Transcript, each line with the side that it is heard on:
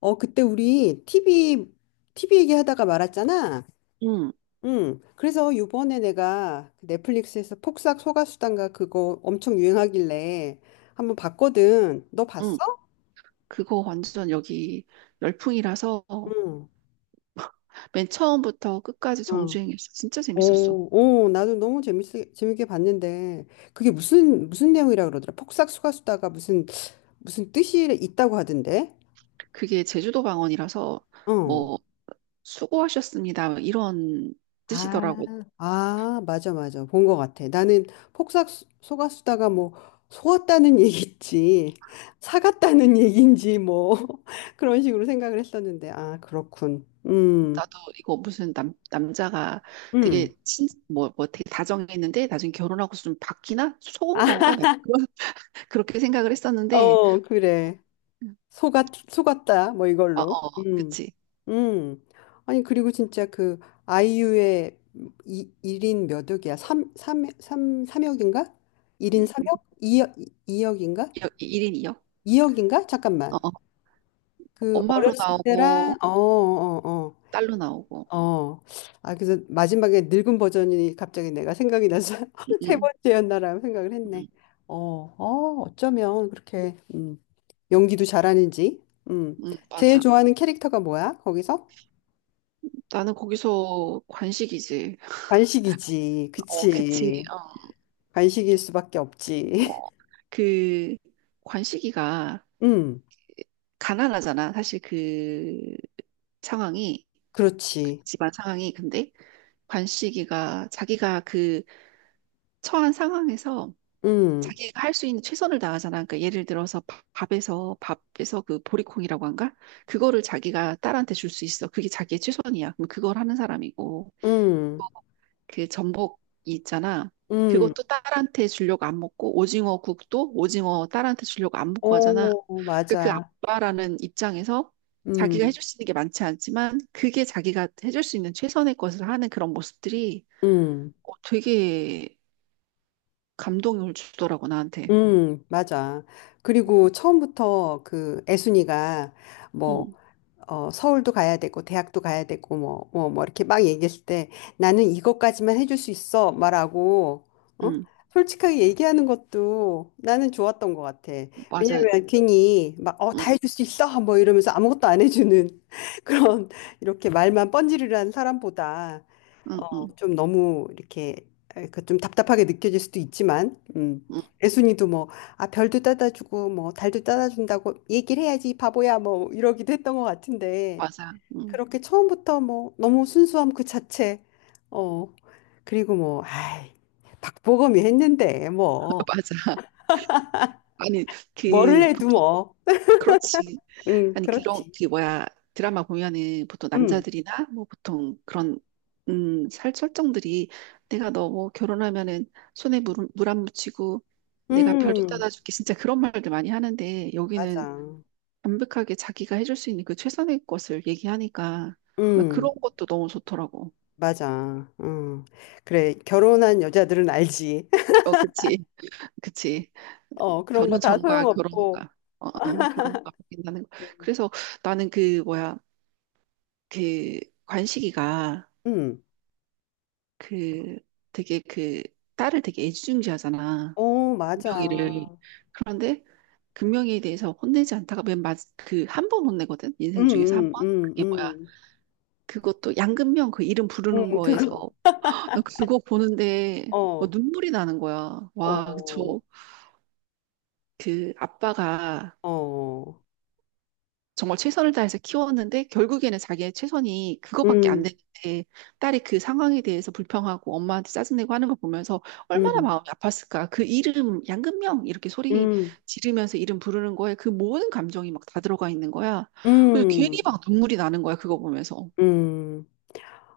left: 어, 그때 우리 TV 얘기하다가 말았잖아.
right: 응,
left: 응. 그래서 요번에 내가 그 넷플릭스에서 폭삭 소가수단가 그거 엄청 유행하길래 한번 봤거든. 너 봤어?
right: 응. 그거 완전 여기 열풍이라서
left: 응.
right: 맨 처음부터 끝까지
left: 응.
right: 정주행했어. 진짜 재밌었어.
left: 오, 나도 너무 재밌게 봤는데, 그게 무슨 내용이라 그러더라. 폭삭 소가수다가 무슨 뜻이 있다고 하던데?
right: 그게 제주도 방언이라서
left: 어.
right: 뭐 수고하셨습니다 뭐 이런
left: 아,
right: 뜻이더라고.
left: 아, 맞아, 맞아. 본 것 같아. 나는 폭삭 속았수다가 뭐 속았다는 얘기지, 사갔다는 얘기인지 뭐 그런 식으로 생각을 했었는데, 아, 그렇군.
right: 나도 이거 무슨 남 남자가
left: 음.
right: 되게 다정했는데 나중에 결혼하고서 좀 바뀌나 속은 건가
left: 아,
right: 나 그런 그렇게 생각을 했었는데
left: 어, 그래. 속았다. 뭐
right: 어,
left: 이걸로.
right: 어, 그치.
left: 음. 아니, 그리고 진짜 그 아이유의 1인 몇 억이야? 삼삼삼삼억인가 1인
right: 음, 음.
left: 3억 2억, 이억인가
right: 일 인이요.
left: 2억인가?
right: 어,
left: 잠깐만.
right: 어.
left: 그
right: 엄마로
left: 어렸을
right: 나오고,
left: 때랑 어, 어,
right: 딸로 나오고.
left: 어, 어. 아, 그래서 마지막에 늙은 버전이 갑자기 내가 생각이 나서
right: 응,
left: 세
right: 응,
left: 번째였나라는 생각을 했네.
right: 응.
left: 어, 어, 어쩌면 그렇게 연기도 잘하는지. 음.
right: 응,
left: 제일
right: 맞아.
left: 좋아하는 캐릭터가 뭐야? 거기서?
right: 나는 거기서 관식이지.
left: 관식이지.
right: 어, 그치.
left: 그치.
right: 어,
left: 관식일 수밖에 없지.
right: 어. 그 관식이가
left: 음,
right: 가난하잖아. 사실 그 상황이, 그
left: 그렇지.
right: 집안 상황이. 근데 관식이가 자기가 그 처한 상황에서
left: 음,
right: 자기가 할 수 있는 최선을 다하잖아. 그러니까 예를 들어서 밥에서 그 보리콩이라고 한가? 그거를 자기가 딸한테 줄 수 있어. 그게 자기의 최선이야. 그럼 그걸 하는 사람이고.
left: 음,
right: 그 전복 있잖아.
left: 음.
right: 그것도 딸한테 주려고 안 먹고 오징어 국도 오징어 딸한테 주려고 안 먹고 하잖아.
left: 오,
right: 그러니까 그
left: 맞아.
right: 아빠라는 입장에서 자기가
left: 음,
right: 해줄 수 있는 게 많지 않지만 그게 자기가 해줄 수 있는 최선의 것을 하는 그런 모습들이
left: 음.
right: 되게 감동을 주더라고 나한테.
left: 맞아. 그리고 처음부터 그 애순이가 뭐,
right: 응,
left: 서울도 가야 되고, 대학도 가야 되고, 뭐, 이렇게 막 얘기했을 때 나는 이것까지만 해줄 수 있어. 말하고, 어?
right: 응,
left: 솔직하게 얘기하는 것도 나는 좋았던 것 같아.
right: 맞아.
left: 왜냐면 괜히 막, 다
right: 응,
left: 해줄 수 있어. 뭐 이러면서 아무것도 안 해주는 그런 이렇게 말만 번지르르한 사람보다
right: 응, 응,
left: 좀 너무 이렇게 그좀 답답하게 느껴질 수도 있지만,
right: 응,
left: 애순이도 뭐, 아, 별도 따다주고, 뭐, 달도 따다준다고 얘기를 해야지, 바보야, 뭐, 이러기도 했던 것 같은데,
right: 맞아. 응,
left: 그렇게 처음부터 뭐, 너무 순수함 그 자체, 어, 그리고 뭐, 아이, 박보검이 했는데, 뭐,
right: 맞아. 아니
left: 뭐를
right: 그
left: 해도
right: 보통.
left: 뭐,
right: 그렇지. 아니 그런
left: 그렇지.
right: 그 뭐야 드라마 보면은 보통
left: 음,
right: 남자들이나 뭐 보통 그런 음살 설정들이 내가 너 뭐 결혼하면은 손에 물물안 묻히고 내가 별도
left: 음,
right: 따다줄게 진짜 그런 말들 많이 하는데 여기는
left: 맞아.
right: 완벽하게 자기가 해줄 수 있는 그 최선의 것을 얘기하니까 나
left: 음,
right: 그런 것도 너무 좋더라고.
left: 맞아. 그래, 결혼한 여자들은 알지.
right: 어, 그치. 그치.
left: 그런 거
right: 결혼
left: 다
right: 전과 결혼
left: 소용없고.
right: 후가 결혼과 바뀐다는 거. 그래서 나는 그 뭐야 그 관식이가
left: 응.
right: 그 되게 그 딸을 되게 애지중지하잖아.
left: 어,
right: 금명이를.
left: 맞아.
right: 그런데 금명이에 대해서 혼내지 않다가 맨 마지 그한 번 혼내거든.
left: 응,
right: 인생 중에서 한 번.
left: 응, 응,
right: 그게 뭐야?
left: 응.
right: 그것도 양금명 그 이름
left: 응,
right: 부르는 거에서
left: 그거.
right: 나 그거 보는데 뭐
left: 어,
right: 눈물이 나는 거야. 와,
left: 어,
right: 저 그 아빠가
left: 어.
right: 정말 최선을 다해서 키웠는데 결국에는 자기의 최선이 그거밖에 안
left: 응,
right: 되는데 딸이 그 상황에 대해서 불평하고 엄마한테 짜증내고 하는 거 보면서 얼마나
left: 응,
right: 마음이 아팠을까. 그 이름 양금명 이렇게 소리
left: 응,
right: 지르면서 이름 부르는 거에 그 모든 감정이 막 다 들어가 있는 거야. 그래서 괜히
left: 응,
right: 막 눈물이 나는 거야. 그거 보면서.
left: 응.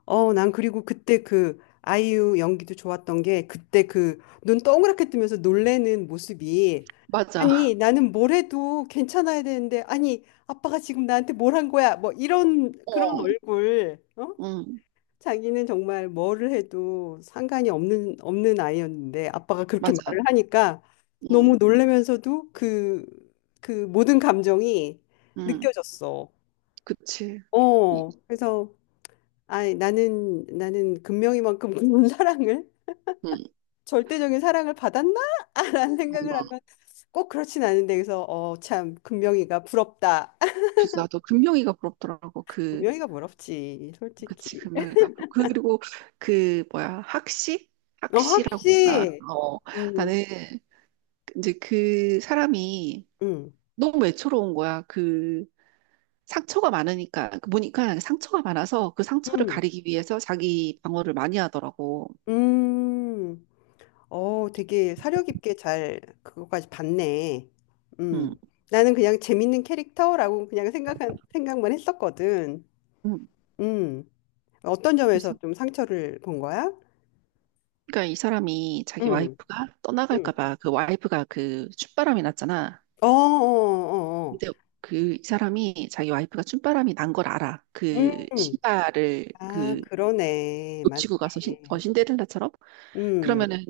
left: 난 그리고 그때 그 아이유 연기도 좋았던 게 그때 그 눈 동그랗게 뜨면서 놀래는 모습이
right: 맞아.
left: 아니, 나는 뭘 해도 괜찮아야 되는데 아니, 아빠가 지금 나한테 뭘 한 거야? 뭐 이런 그런
right: 어,
left: 얼굴. 어?
right: 응,
left: 자기는 정말 뭐를 해도 상관이 없는 아이였는데 아빠가 그렇게
right: 맞아.
left: 말을 하니까 너무
right: 응,
left: 놀라면서도 그 모든 감정이
right: 응,
left: 느껴졌어.
right: 그치. 이-
left: 그래서 아, 나는 금명이만큼 그런 사랑을
right: 응,
left: 절대적인 사랑을 받았나라는 생각을
right: 응.
left: 하면 꼭 그렇진 않은데 그래서 참 금명이가 부럽다.
right: 그래서 나도 금명이가 부럽더라고. 그
left: 금명이가 부럽지,
right: 그치,
left: 솔직히.
right: 금요일과 그- 그리고 그 뭐야 학시?
left: 어,
right: 학시라고 했나?
left: 확실히.
right: 어,
left: 음,
right: 나는 이제 그 사람이
left: 음,
right: 너무 외로운 거야. 그 상처가 많으니까 그 보니까 상처가 많아서 그 상처를
left: 음,
right: 가리기 위해서 자기 방어를 많이 하더라고.
left: 음. 되게 사려 깊게 잘 그거까지 봤네.
right: 음,
left: 음. 나는 그냥 재밌는 캐릭터라고 그냥 생각한 생각만 했었거든.
right: 음.
left: 음. 어떤 점에서
right: 그래서
left: 좀 상처를 본 거야?
right: 그러니까 이 사람이 자기
left: 음.
right: 와이프가 떠나갈까
left: 음.
right: 봐 그 와이프가 그 춥바람이 났잖아.
left: 어, 어, 어,
right: 근데 그 이 사람이 자기 와이프가 춤바람이 난 걸 알아.
left: 어.
right: 그
left: 음.
right: 신발을
left: 아,
right: 그
left: 그러네. 맞네.
right: 놓치고 가서 신, 신데렐라처럼?
left: 음.
right: 그러면은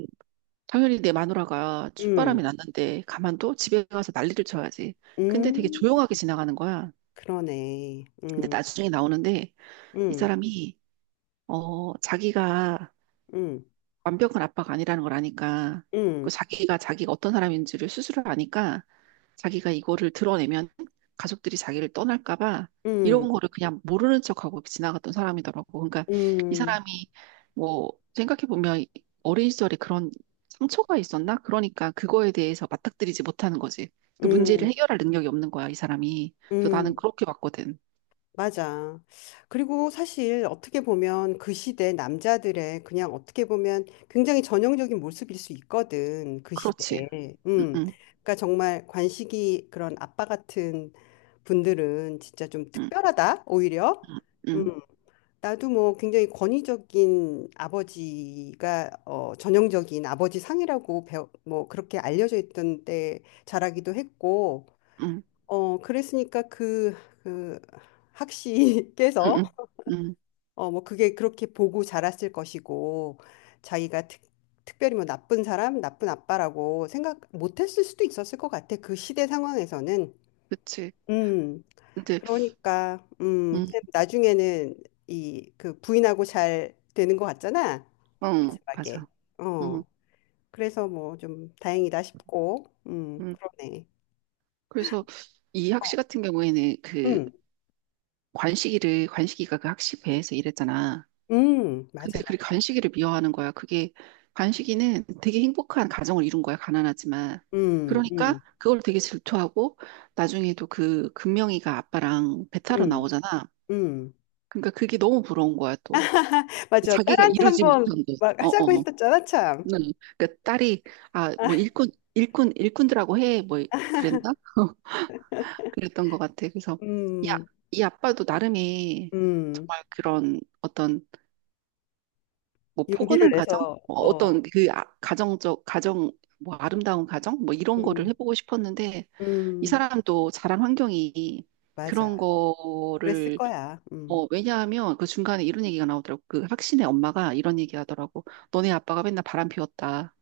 right: 당연히 내 마누라가 춥바람이
left: 음.
right: 났는데 가만둬? 집에 가서 난리를 쳐야지. 근데 되게
left: 음.
right: 조용하게 지나가는 거야.
left: 그러네.
right: 근데
left: 음.
right: 나중에 나오는데 이
left: 음.
right: 사람이 자기가
left: 음.
right: 완벽한 아빠가 아니라는 걸 아니까 그
left: 음.
right: 자기가 어떤 사람인지를 스스로 아니까 자기가 이거를 드러내면 가족들이 자기를 떠날까 봐
left: 음.
right: 이런 거를 그냥 모르는 척하고 지나갔던 사람이더라고. 그러니까 이
left: 음.
right: 사람이 뭐 생각해 보면 어린 시절에 그런 상처가 있었나? 그러니까 그거에 대해서 맞닥뜨리지 못하는 거지. 그 문제를
left: 음.
right: 해결할 능력이 없는 거야, 이 사람이. 그래서 나는
left: 음.
right: 그렇게 봤거든.
left: 맞아. 그리고 사실 어떻게 보면 그 시대 남자들의 그냥 어떻게 보면 굉장히 전형적인 모습일 수 있거든. 그
right: 그렇지.
left: 시대에.
right: 응,
left: 음.
right: 응,
left: 그러니까 정말 관식이 그런 아빠 같은 분들은 진짜 좀 특별하다, 오히려.
right: 응, 응,
left: 음. 나도 뭐 굉장히 권위적인 아버지가 전형적인 아버지 상이라고 배워, 뭐 그렇게 알려져 있던 때 자라기도 했고
right: 응, 응,
left: 그랬으니까 그
right: 응,
left: 학시께서,
right: 응, 응.
left: 어, 뭐 그게 그렇게 보고 자랐을 것이고, 자기가 특별히 뭐 나쁜 사람, 나쁜 아빠라고 생각 못 했을 수도 있었을 것 같아. 그 시대 상황에서는.
right: 그치.
left: 음,
right: 근데
left: 그러니까,
right: 음,
left: 나중에는 그 부인하고 잘 되는 것 같잖아.
right: 응,
left: 마지막에.
right: 맞아.
left: 어,
right: 응,
left: 그래서 뭐 좀 다행이다 싶고,
right: 응.
left: 그러네.
right: 그래서 이 학시 같은 경우에는 그
left: 음,
right: 관식이가 그 학시 배에서 일했잖아.
left: 맞아,
right: 근데 그
left: 맞아.
right: 관식이를 미워하는 거야. 그게, 관식이는 되게 행복한 가정을 이룬 거야. 가난하지만.
left: 음,
right: 그러니까
left: 음,
right: 그걸 되게 질투하고 나중에도 그 금명이가 아빠랑 배 타러
left: 음.
right: 나오잖아.
left: 음.
right: 그러니까 그게 너무 부러운 거야, 또.
left: 맞아.
right: 자기가
left: 딸한테
right: 이루지
left: 한번
right: 못한 게.
left: 막
right: 어, 어.
left: 하자고 했었잖아, 참.
right: 응. 그러니까 딸이, 아, 일꾼들하고 해. 뭐 그랬나? 그랬던 것 같아. 그래서 이, 아,
left: 음,
right: 이 아빠도 나름의
left: 음.
right: 정말 그런 어떤 뭐
left: 용기를
right: 포근한 가정,
left: 내서,
right: 뭐
left: 어,
right: 어떤 그 아- 가정적 가정 뭐 아름다운 가정 뭐 이런 거를
left: 음,
right: 해보고 싶었는데 이
left: 음,
right: 사람도 자란 환경이 그런
left: 맞아. 그랬을
right: 거를
left: 거야.
right: 뭐. 왜냐하면 그 중간에 이런 얘기가 나오더라고. 그 학신의 엄마가 이런 얘기 하더라고. 너네 아빠가 맨날 바람 피웠다.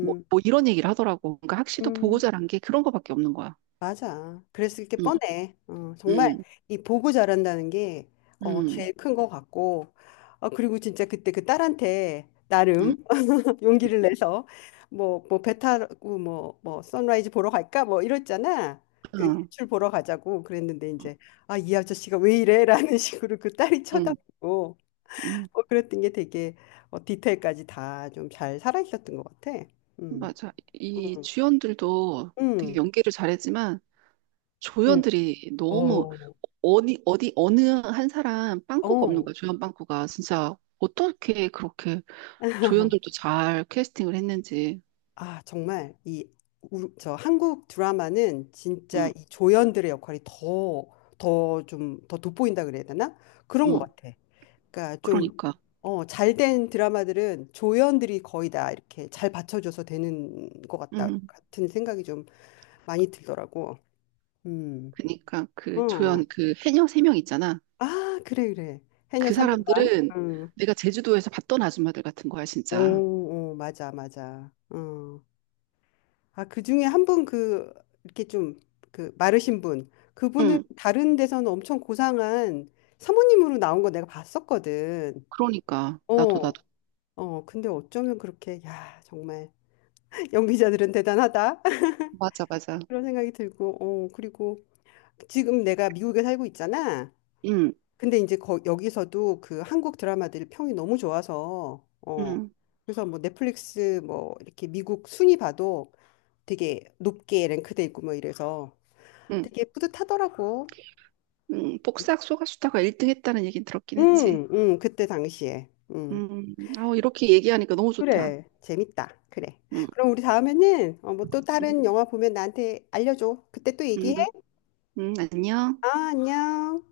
right: 뭐, 뭐 이런 얘기를 하더라고. 그러니까 학시도 보고
left: 음,
right: 자란 게 그런 거밖에 없는 거야.
left: 맞아. 그랬을 게
right: 응,
left: 뻔해. 정말
right: 응,
left: 이 보고 자란다는 게,
right: 응,
left: 제일 큰 거 같고. 그리고 진짜 그때 그 딸한테
right: 응.
left: 나름
right: 응.
left: 용기를 내서 뭐 배 타고 뭐 선라이즈 보러 갈까 뭐 이랬잖아. 그
right: 응.
left: 일출 보러 가자고 그랬는데 이제 아 이 아저씨가 왜 이래라는 식으로 그 딸이
right: 음,
left: 쳐다보고
right: 음,
left: 뭐 그랬던 게 되게 디테일까지 다 좀 잘 살아 있었던 것 같아. 음,
right: 맞아. 이
left: 음,
right: 주연들도 되게
left: 음,
right: 연기를 잘했지만
left: 음.
right: 조연들이 너무
left: 어,
right: 어디 어디 어느 한 사람 빵꾸가 없는
left: 어.
right: 거야. 조연 빵꾸가 진짜 어떻게 그렇게 조연들도 잘 캐스팅을 했는지.
left: 아 정말 이 저 한국 드라마는 진짜
right: 응,
left: 이 조연들의 역할이 더 좀 더 돋보인다 그래야 되나? 그런 것
right: 응.
left: 같아. 그러니까 좀
right: 그러니까,
left: 잘된 드라마들은 조연들이 거의 다 이렇게 잘 받쳐줘서 되는 것 같다
right: 응.
left: 같은 생각이 좀 많이 들더라고. 음.
right: 그러니까 그
left: 어.
right: 조연 그 해녀 세 명 있잖아.
left: 아, 그래 그래. 해녀
right: 그
left: 삼인방
right: 사람들은
left: 응.
right: 내가 제주도에서 봤던 아줌마들 같은 거야, 진짜.
left: 오, 오, 맞아 맞아. 어. 아, 그중에 한 분 그 이렇게 좀 그 마르신 분. 그분은
right: 응.
left: 다른 데서는 엄청 고상한 사모님으로 나온 거 내가 봤었거든.
right: 그러니까 나도
left: 어. 근데 어쩌면 그렇게 야, 정말 연기자들은 대단하다.
right: 맞아, 맞아.
left: 그런 생각이 들고, 그리고 지금 내가 미국에 살고 있잖아.
right: 응
left: 근데 이제 여기서도 그 한국 드라마들이 평이 너무 좋아서,
right: 응
left: 그래서 뭐 넷플릭스 뭐 이렇게 미국 순위 봐도 되게 높게 랭크돼 있고 뭐 이래서
right: 응
left: 되게 뿌듯하더라고.
right: 복사학 소가수다가 1등 했다는 얘긴 들었긴 했지.
left: 응, 응, 그때 당시에. 응.
right: 아, 이렇게 얘기하니까 너무 좋다.
left: 그래, 재밌다. 그래.
right: 음,
left: 그럼 우리 다음에는 뭐 또
right: 음,
left: 다른 영화 보면 나한테 알려줘. 그때 또
right: 음,
left: 얘기해.
right: 안녕.
left: 아, 안녕.